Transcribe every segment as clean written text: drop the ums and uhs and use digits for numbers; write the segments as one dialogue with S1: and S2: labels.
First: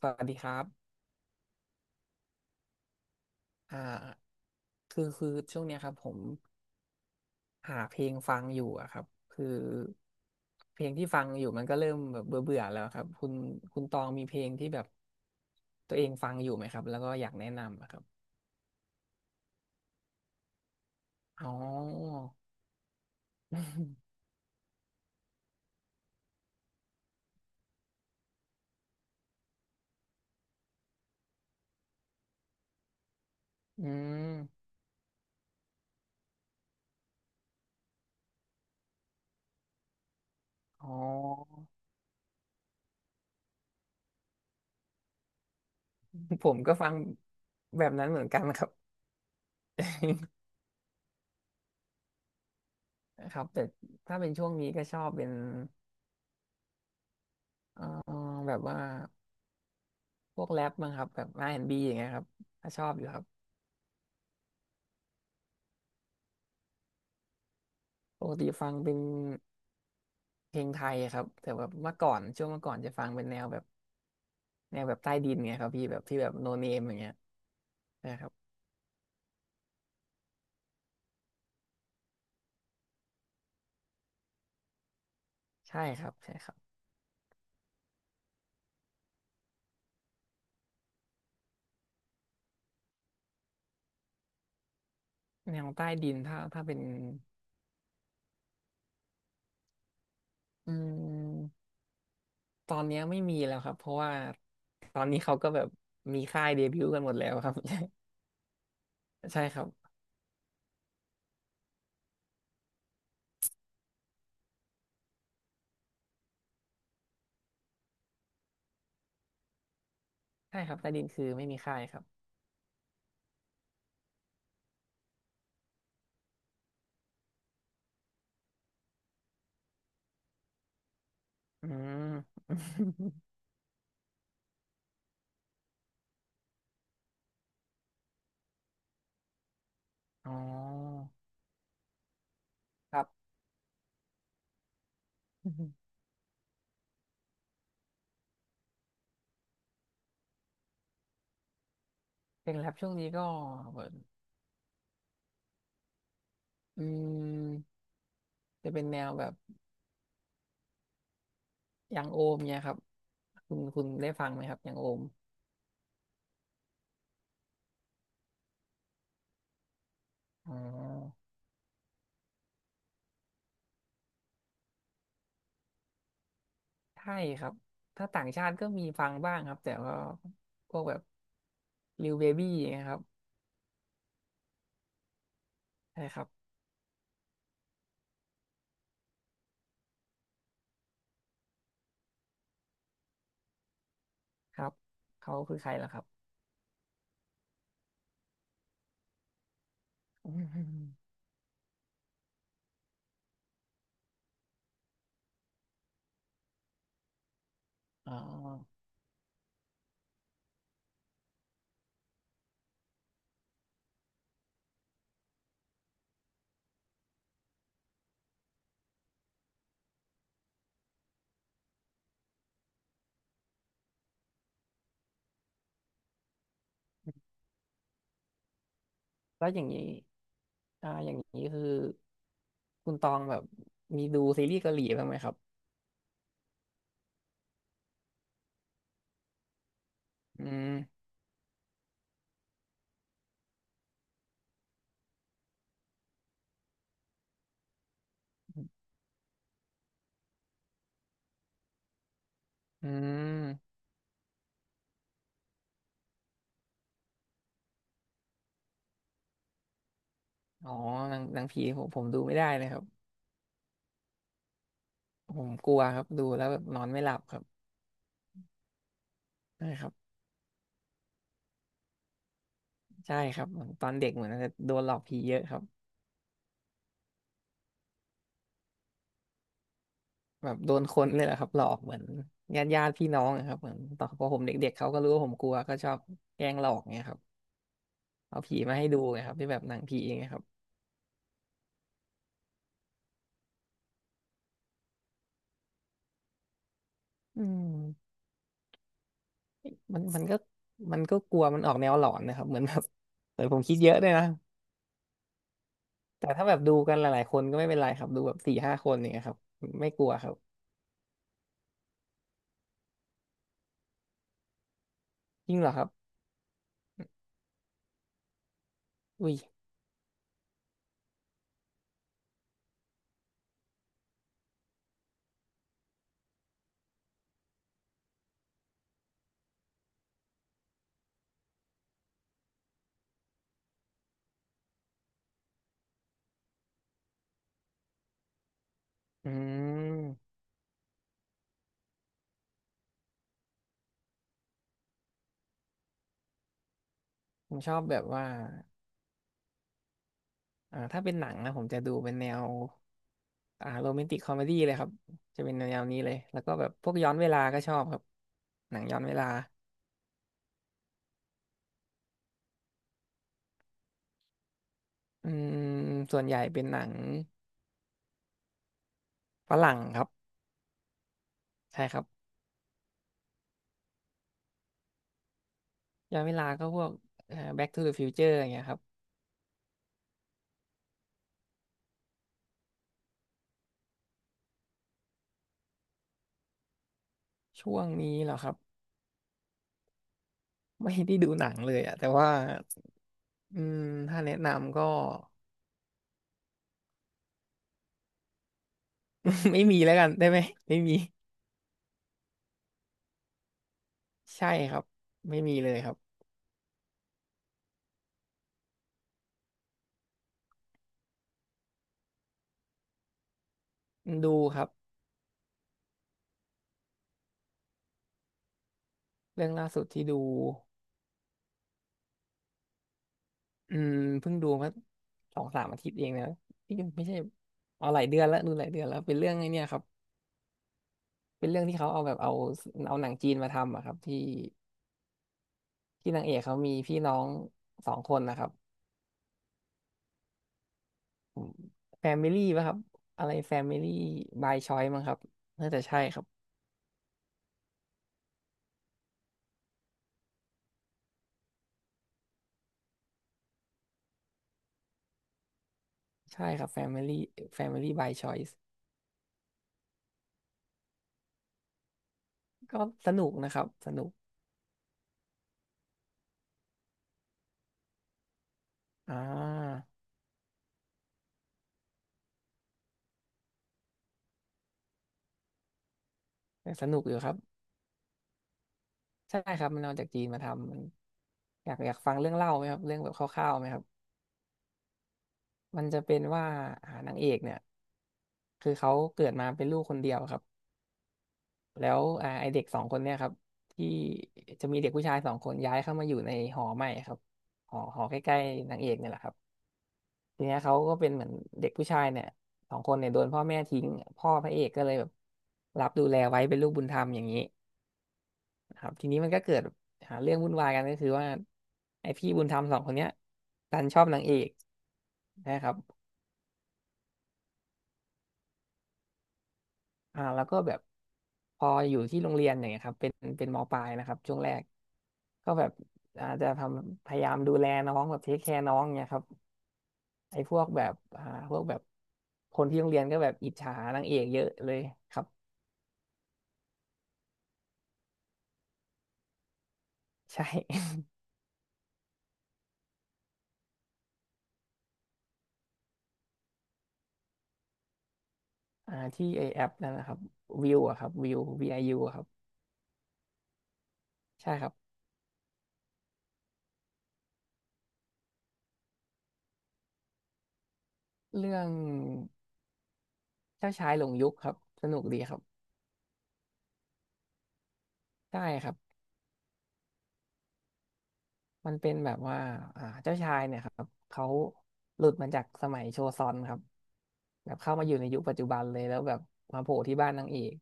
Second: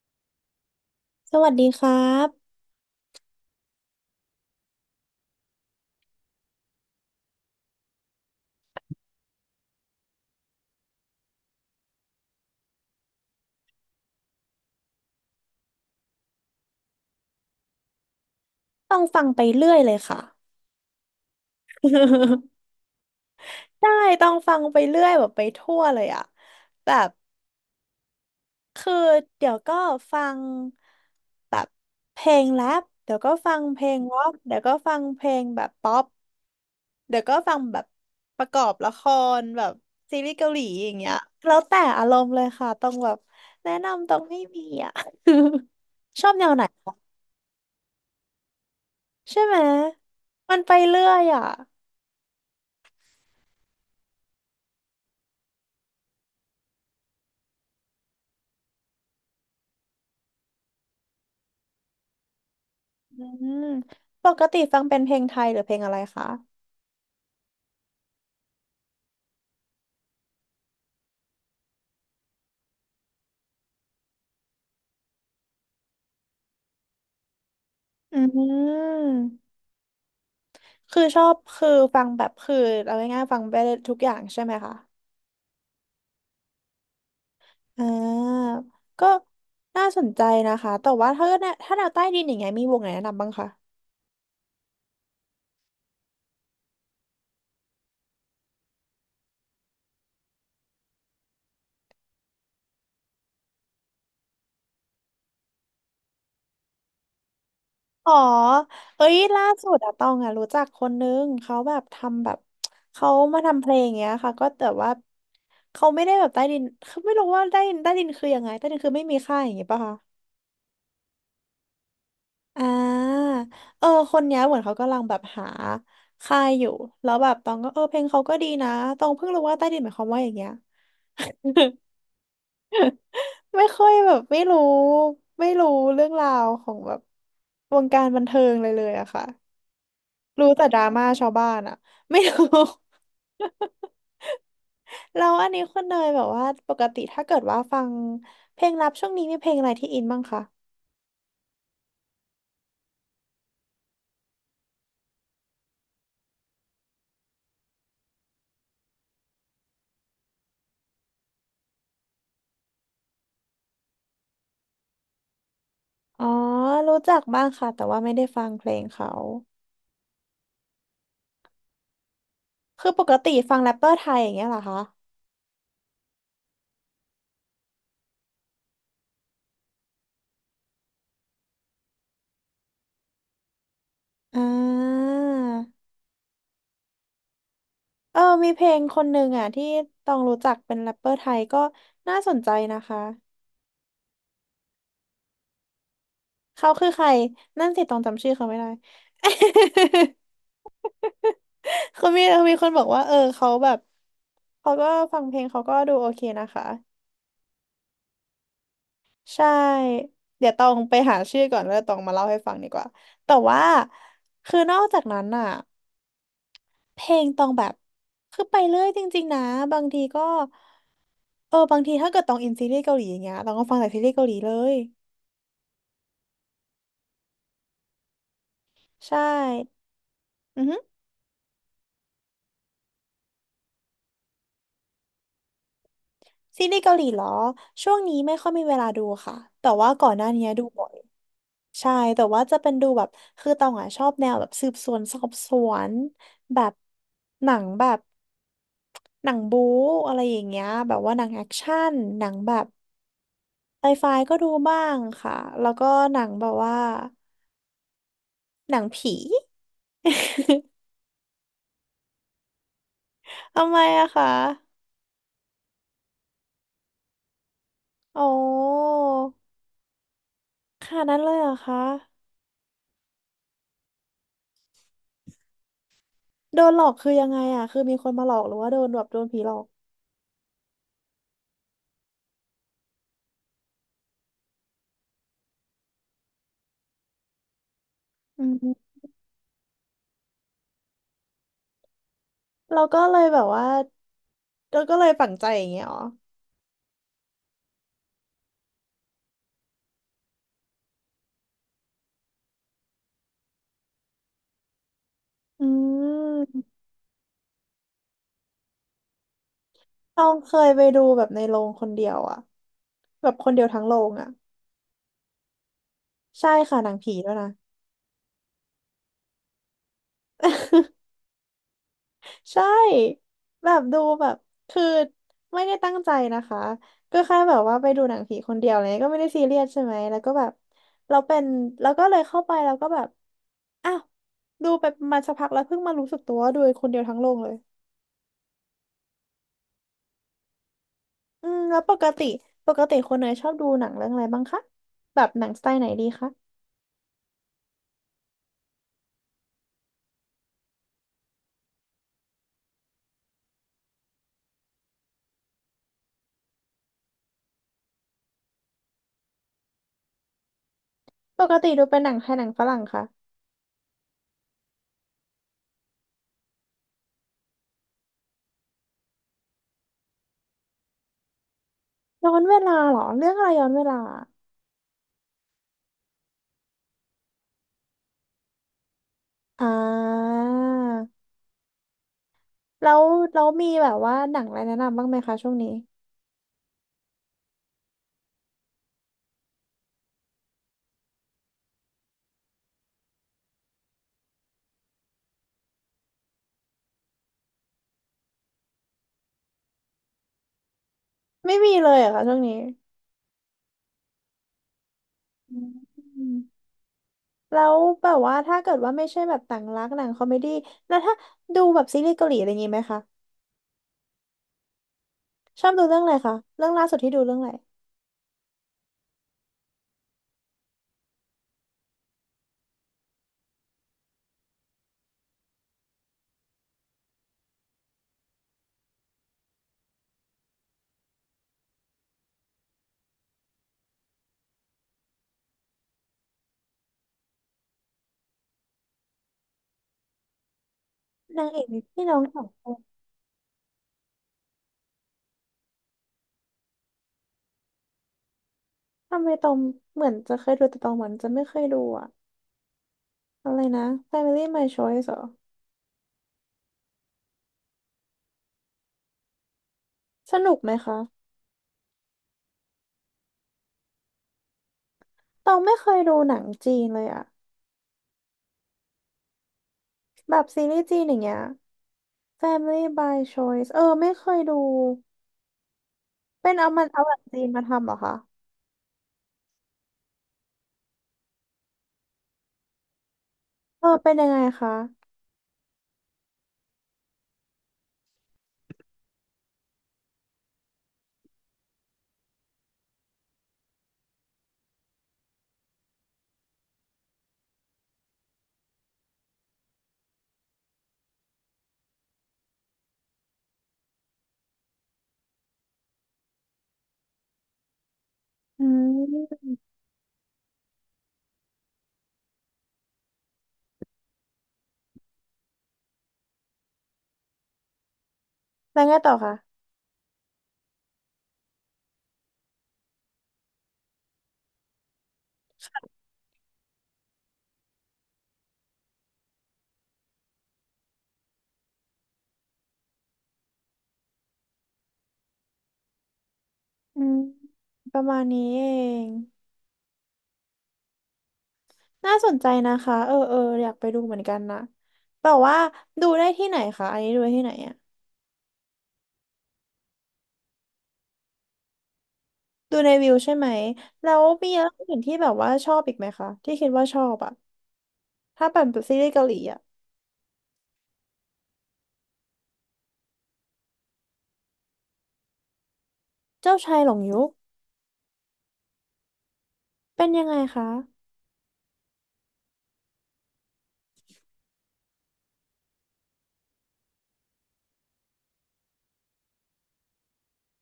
S1: สวัสดีครับ
S2: สวัสดีครับ
S1: อ่าคือช่วงเนี้ยครับผมหาเพลงฟังอยู่อะครับคือเพลงที่ฟังอยู่มันก็เริ่มแบบเบื่อเบื่อแล้วครับคุณคุณตองมีเพลงที่แบบตัวเองฟังอยู่ไหมครับแล้วก็อยากแนะนำอะครับ
S2: ต้องฟังไปเรื่อยเลยค่ะ
S1: อ๋อ
S2: ได้ต้ องฟังไปเรื่อยแบบไปทั่วเลยอะแบบคือเดี๋ยวก็ฟังแบบเพลงแรปเดี๋ยวก็ฟังเพ
S1: อื
S2: ลงร็อกเดี๋ยว
S1: ม
S2: ก็ฟังเพลงแบบป๊อปเดี๋ยวก็ฟังแบบประกอบละครแบบซีรีส์เกาหลีอ
S1: อ๋
S2: ย่างเงี้ยแล้
S1: อ
S2: วแต่อารมณ์เลยค่ะต้องแบบแนะนำต้องไม่มีอะ ชอบแน
S1: ผ
S2: ว
S1: ม
S2: ไหน
S1: ก็ฟั
S2: คะ
S1: งแบบนั้นเหมือนกันครับ
S2: ใช่ไหม มันไปเรื่อยอะ
S1: ครับแต่ถ้าเป็นช่วงนี้ก็ชอบเป็นเอ่อแบบว่าพวกแรปมั้งครับแบบ R&B อนด์บีอย่างเงี้ยครับก็ชอบอยู่ค
S2: อื
S1: รับ
S2: มปกติฟังเป็นเพลงไทยหรือเพลงอะไรคะ
S1: ปกติฟังเป็นเพลงไทยอะครับแต่แบบเมื่อก่อนช่วงเมื่อก่อนจะฟังเป็นแนวแบบแนวแบบใต้ดินไงครับพี่แบบที่แบบโนเนมอย่างเงี้ย
S2: อื
S1: นะครับ
S2: มคือชอบคือฟังแบบคือเอาง่ายๆฟังไปทุกอย่างใช่ไหมคะ
S1: ใช่ครับใช่ครับ
S2: อ่าก็น่าสนใจนะคะแต่ว่าถ้าเกิดเนี่ยถ้าแนวใต้ดินอย่างเงี้ยมีวงไหนแนะนำบ้างคะ
S1: แนวใต้ดินถ้าเป็นอืมตอนเนี้ยไม่มีแล้วครับเพราะว่าตอนนี้เขาก็แบบมีค่ายเดบิวต์กันหมดแล้วครับ
S2: อ๋อเอ้ย
S1: ใช่
S2: ล่า
S1: ครั
S2: สุดอะ
S1: บ
S2: ตองอะรู้จักคนนึงเขาแบบทำแบบเขามาทำเพลงอย่างเงี้ยค่ะก็แต่ว่าเขาไม่ได้แบบใต้ดินเขาไม่รู้ว่าใต้ดินใต้ดินคือยังไงใต้ดินคือไม่มีค่าอย่างเงี้ยป่ะคะ
S1: ใช่ครับใต้ดินคือไม่มีค่ายครับ
S2: อ่าเออคนเนี้ยเหมือนเขากำลังแบบหาค่ายอยู่แล้วแบบตองก็เออเพลงเขาก็ดีนะตองเพิ่งรู้ว่าใต้ดินหมายความว่าอย่างเงี้ย
S1: อื ม
S2: ไม่ค่อยแบบไม่รู้เรื่องราวของแบบวงการบันเทิงเลยเลยอะค่ะ
S1: อ๋
S2: รู้แต่ดราม่า
S1: อ
S2: ชาวบ้านอะ ไม่รู้
S1: ครับ
S2: แล้วอันนี้คุณ เนยแบบว่าปกติถ้าเกิดว่าฟังเพลงรับช่วงนี้มีเพลงอะไรที่อินบ้างคะ
S1: เพลงแรปช่วงนี้ก็เืออืมจะเป็นแนวแบบ อย่างโอมเนี่ยครับคุณได้ฟังไหมครับอย่างโอม
S2: อ๋อรู้จักบ้างค่ะแต่ว่าไม่ได้ฟังเพลงเขา
S1: อ๋อ
S2: คือปกติฟังแรปเปอร์ไทยอย่างเงี้ยเหรอคะ
S1: ใช่ครับถ้าต่างชาติก็มีฟังบ้างครับแต่ว่าพวกแบบลิวเบบี้นะครับ
S2: อ่า
S1: ใช่ครับ
S2: เออมีเพลงคนหนึ่งอ่ะที่ต้องรู้จักเป็นแรปเปอร์ไทยก็น่าสนใจนะคะ
S1: ครับเขาคือใครล่ะครับ
S2: เขาคือใคร นั่นสิต้องจำชื่อเขาไม่ได้
S1: อืม
S2: คือมีมีคนบอกว่าเออเขาแบบ เขาก็ฟังเพลงเขาก็ดูโอเคนะคะ
S1: อ๋อ
S2: ใช่ เดี๋ยวต้องไปหาชื่อก่อนแล้วตองมาเล่าให้ฟังดีกว่า แต่ว่า คือนอกจากนั้นอ่ะ เพลงตองแบบคือไปเรื่อยจริงๆนะบางทีก็เออบางทีถ้าเกิดตองอินซีรีส์เกาหลีอย่างเงี้ยตองก็ฟังแต่ซีรีส์เกาหลีเลยใช่
S1: แล้วอย่างนี้
S2: อือฮึ
S1: อย่างนี้คือคุณตองแบบมีดูซีรีส์เกาหลีบ้างไหมครับ
S2: ซีรีส์เกาหลีเหรอช่วงนี้ไม่ค่อยมีเวลาดูค่ะแต่ว่าก่อนหน้า
S1: อื
S2: นี้ดูบ่อย
S1: ม
S2: ใช่แต่ว่าจะเป็นดูแบบคือตองอ่ะชอบแนวแบบสืบสวนสอบสวนแบบหนังแบบหนังบู๊อะไรอย่างเงี้ยแบบว่าหนังแอคชั่นหนังแบบ
S1: อืม
S2: ไซไฟก็ดูบ้างค่ะแล้วก็หนังแบบว่า หนังผี
S1: อ๋อ หนังผีผมดูไม่ได้เลยครับ
S2: ทำไมอะคะ
S1: ผมกลัวครับดูแล้วแบบนอนไม่หลับครับ
S2: อ๋อ
S1: ใช่ครับ
S2: ขนาดนั้นเลยเหรอคะ
S1: ใช่ครับเหมือนตอนเด็กเหมือนจะโดนหลอกผีเยอะครับ
S2: โดนหลอกคือยังไงอะคือมีคนมาหลอกหรือว่าโดนแบบโดนผีหลอก
S1: แบบโดนคนเลยแหละครับหลอกเหมือนญาติพี่น้องอะครับเหมือนตอนพอผมเด็กๆเขาก็รู้ว่าผมกลัวก็ชอบแกล้งหลอกเงี้ยครับเอา
S2: อื
S1: ผี
S2: ม
S1: มาให้ดูไงครับที่แบบหนังผีอย่างเงี้ยครับ
S2: เราก็เลยแบบว่า เราก็เลยฝังใจอย่างเงี้ยอ๋อ
S1: อืมมันก็มันก็กลัวมันออกแนวหลอนนะครับเหมือนแบบเหมือนผมคิดเยอะด้วยนะ
S2: อื
S1: แต่ถ้าแบบ
S2: ม
S1: ดูกันหลายๆคนก็ไม่เป็นไรครับดูแบบสี่ห้าคนอย่างเงี้ยครับไม่กลัว
S2: ต้อ
S1: ครั
S2: ง
S1: บ
S2: เคยไปดูแบบในโรงคนเดียวอะ แบบคนเดียวทั้งโรงอะ
S1: จริงเหรอครับ
S2: ใช่ค่ะหนังผีด้วยนะ
S1: อุ้ย
S2: ใช่แบบดูแบบคือไม่ได้ตั้งใจนะคะก็แค่แบบว่าไปดูหนังผีคนเดียวอะไรเงี้ยก็ไม่ได้ซีเรียสใช่ไหมแล้วก็แบบเราเป็นแล้วก็เลยเข้าไปแล้วก็แบบอ้าวดูไปประมาณสักพักแล้วเพิ่งมารู้สึกตัวว่าดูคนเดียวทั้งโรงเลย
S1: อืม
S2: อืมแล้วปกติคนเนยชอบดูหนังเรื่องอะไรบ้างคะแบบหนังสไตล์ไหนดีคะ
S1: ผมชอบแบบว่าถ้าเป็นหนังนะผมจะดูเป็นแนว โรแมนติกคอมเมดี้เลยครับจะเป็นแนวนี้เลยแล้วก็แบบพวกย้อนเวลาก็ชอบครับหนังย้อนเวลา
S2: ปกติดูเป็นหนังไทยหนังฝรั่งคะ
S1: อืมส่วนใหญ่เป็นหนังฝรั่งครับใช่ครับ
S2: ย้อนเวลาเหรอเรื่องอะไรย้อนเวลา
S1: ย้อนเวลาก็พวกBack to the Future อย่างเงี้ยครับ
S2: อ่าแล้วมีแบบว่าหนังอะไรแนะนำบ้างไหมคะช่วงนี้
S1: ช่วงนี้เหรอครับไม่ได้ดูหนังเลยอะแต่ว่าอืมถ้าแนะนำก็ ไม่มีแล้วกันได้ไหมไม่มี
S2: ไม่มีเลยเหรอะค่ะช่วงนี้
S1: ใช่ครับไม่
S2: อ
S1: มีเลยครับ
S2: ืมแล้วแบบว่าถ้าเกิดว่าไม่ใช่แบบต่างรักหนังคอมเมดี้แล้วถ้าดูแบบซีรีส์เกาหลีอะไรอย่างงี้ไหมคะ
S1: ดูครับ
S2: ชอบดูเรื่องอะไรคะเรื่องล่าสุดที่ดูเรื่องอะไร
S1: เรื่องล่าสุดที่ดู อืมเพิ่งดูมาสองสามอาทิตย์เองนะนี่ไม่ใช่เอาหลายเดือนแล้วดูหลายเดือนแล้วเป็นเรื่องไอ้เนี่ยครับเป็นเรื่องที่เขาเอาเอาหนังจีนมาทำอะครับที่นางเอกเขามีพี่น้องสองคนนะครับ
S2: นางเอกมีพี่
S1: แฟ
S2: น้อง
S1: มิ
S2: สอ
S1: ลี่
S2: งค
S1: ป่ะครั
S2: น
S1: บอะไรแฟมิลี่บายชอยมั้งครับน่าจะใช่ครับ
S2: ทำไมตองเหมือนจะเคยดูแต่ตองเหมือนจะไม่เคยดูอะอะไรนะ Family My Choice เหรอ
S1: ใช่ครับแฟมิลี่แฟมิลี่บายชอยส์
S2: สนุกไหมคะ
S1: ก็สนุกนะครับสนุก
S2: ตองไม่เคยดูหนังจีนเลยอะ
S1: อ่า
S2: แบบซีรีส์จีนอย่างเงี้ย Family by Choice เออไม่เคยดูเป็นเอา
S1: แต่
S2: มั
S1: ส
S2: น
S1: นุ
S2: เอา
S1: ก
S2: ห
S1: อ
S2: นั
S1: ยู่
S2: ง
S1: ครับ
S2: จีนมาทำเหรอคะ
S1: ใช่ครับมันเอาจากจีนมาทำมันอยากฟังเรื่องเล่าไหมครับเรื่องแบบคร่าวๆไหมครั
S2: เอ
S1: บ
S2: อเป็นยังไงคะ
S1: มันจะเป็นว่านางเอกเนี่ยคือเขาเกิดมาเป็นลูกคนเดียวครับแล้วไอเด็กสองคนเนี่ยครับที่จะมีเด็กผู้ชายสองคนย้ายเข้ามาอยู่ในหอใหม่ครับหอใกล้ๆนางเอกเนี่ยแหละครับทีเนี้ยเขาก็เป็นเหมือนเด็กผู้ชายเนี่ยสองคนเนี่ยโดนพ่อแม่ทิ้งพ่อพระเอกก็เลยแบบรับดูแลไว้เป็นลูกบุญธรรมอย่างนี้
S2: อื
S1: นะครับทีนี้มันก็
S2: ม
S1: เกิดหาเรื่องวุ่นวายกันก็คือว่าไอพี่บุญธรรมสองคนเนี้ยดันชอบนางเอกนะครับ
S2: แล้วไงต่อคะ
S1: แล้วก็แบบพออยู่ที่โรงเรียนอย่างเงี้ยครับเป็นเป็นมปลายนะครับช่วงแรกก็แบบอาจจะทำพยายามดูแลน้องแบบเทคแคร์น้องเนี่ยครับไอ้พวกแบบพวกแบบคนที่โรงเรียนก็แบบอิจฉานางเอกเยอะเลยครับ
S2: อืมประมาณนี้เอง
S1: ใช่
S2: น่าสนใจนะคะเออเอออยากไปดูเหมือนกันนะแต่ว่าดูได้ที่ไหนคะอันนี้ดูได้ที่ไหนอะ
S1: ที่ไอแอปนั่นนะครับวิวอะครับวิว VIU อยูอะครับ
S2: ดูในวิวใช่ไหมแล้วมี
S1: ใช่ค
S2: เรื่อ
S1: รั
S2: ง
S1: บ
S2: อื่นที่แบบว่าชอบอีกไหมคะที่คิดว่าชอบอะถ้าเป็นซีรีส์เกาหลีอะ
S1: เรื่องเจ้าชายหลงยุคครับสนุกดีครับ
S2: เจ้าชายหลงยุค
S1: ใช่ครับ
S2: เป็นยังไงคะ
S1: มันเป็นแบบว่าเจ้าชายเนี่ยครับ เขาหลุดมาจากสมัยโชซอนครับแบบเข้ามาอยู่ในยุคปัจจุบันเลยแล้วแบบมาโผล่ที่บ้านนางเอก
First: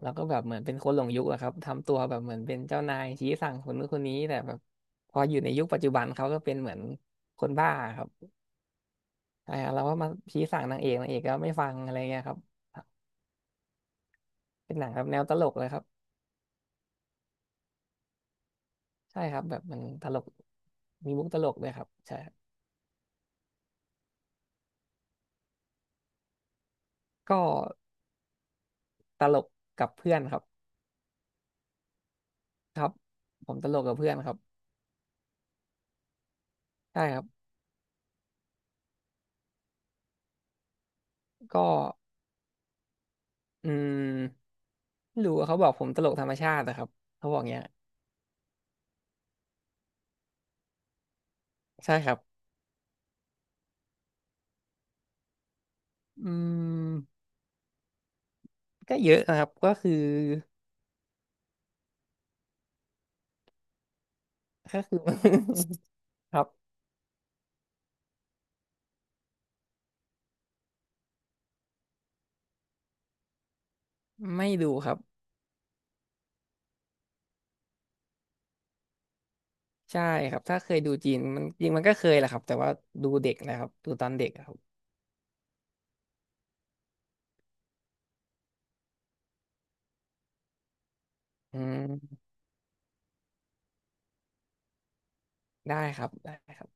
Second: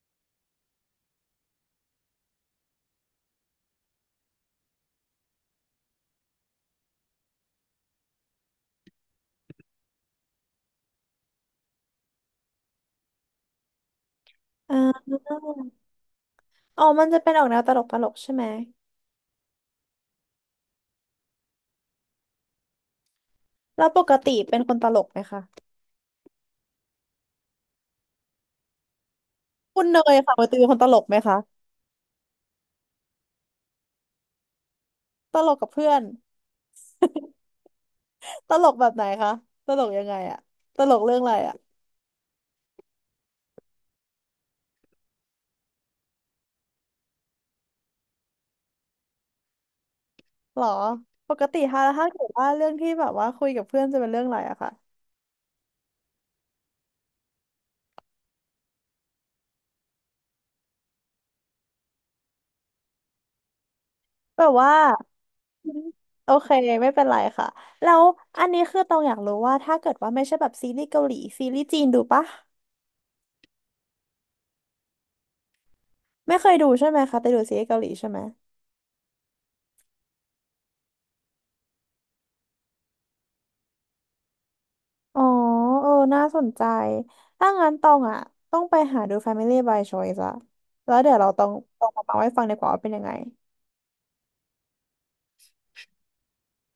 S1: แล้วก็แบบเหมือนเป็นคนหลงยุคอะครับทำตัวแบบเหมือนเป็นเจ้านายชี้สั่งคนนู้นคนนี้แต่แบบพออยู่ในยุคปัจจุบัน เขาก็เป็นเหมือนคนบ้าครับเราก็มาชี้สั่งนางเอกนางเอกก็ไม่ฟังอะไรเงี้ยครับ
S2: อ่
S1: เป็นหนังแบบ
S2: า
S1: แนวตลกเลยครับ
S2: อ๋อมันจะเป็นออกแนวตลกตลกใช่ไหม
S1: ใช่ครับแบบมันตลกมีมุกตลกด้วยครับใช่ครับ
S2: แล้วปกติเป็นคนตลกไหมคะ
S1: ก็ตลก
S2: คุณ
S1: กับ
S2: เน
S1: เพื่
S2: ย
S1: อน
S2: ค่ะ
S1: ค
S2: ป
S1: รับ
S2: กติเป็นคนตลกไหมคะ
S1: ครับผมตลกกับเพื่อนครับ
S2: ตลกกับเพื่อน
S1: ใช่ครับ
S2: ตลกแบบไหนคะตลกยังไงอะตลกเรื่องอะไรอะ
S1: ก็อืมไม่รู้อะเขาบอกผมตลกธรรมชาตินะครับเขาบอกเงี้ย
S2: หรอปกติถ้า
S1: ใช่
S2: ถ้า
S1: ครับ
S2: เกิดว่าเรื่องที่แบบว่าคุยกับเพื่อนจะเป็นเรื่องอะไรอะค่ะ
S1: อืมก็เยอะนะครับก็คือ
S2: แบบว่า
S1: ก็คือ
S2: โอ
S1: ครั
S2: เค
S1: บ
S2: ไม่เป็นไรค่ะแล้วอันนี้คือตองอยากรู้ว่าถ้าเกิดว่าไม่ใช่แบบซีรีส์เกาหลีซีรีส์จีนดูปะ
S1: ไม่ดูครับ
S2: ไม่เคยดูใช่ไหมคะแต่ดูซีรีส์เกาหลีใช่ไหม
S1: ใช่ครับถ้าเคยดูจีนมันจริงมันก็เคยแหละครับแต่ว่าดูเด็กนะครับดูตอนเด็กอะครับ
S2: อ๋อเออน่าสนใจถ้างั้นตองอะต้องไปหาดู Family by Choice อะแล้วเดี๋ยวเราต้อง
S1: อื
S2: ต้องมาเล่า
S1: ม
S2: ให้ฟังดีกว่าว่าเป็นยังไง
S1: ได้ครับได้ครับ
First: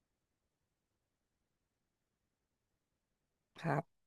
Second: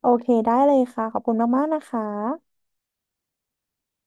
S2: โอเคได้เลยค่ะขอบคุณมากๆนะคะ
S1: ครับ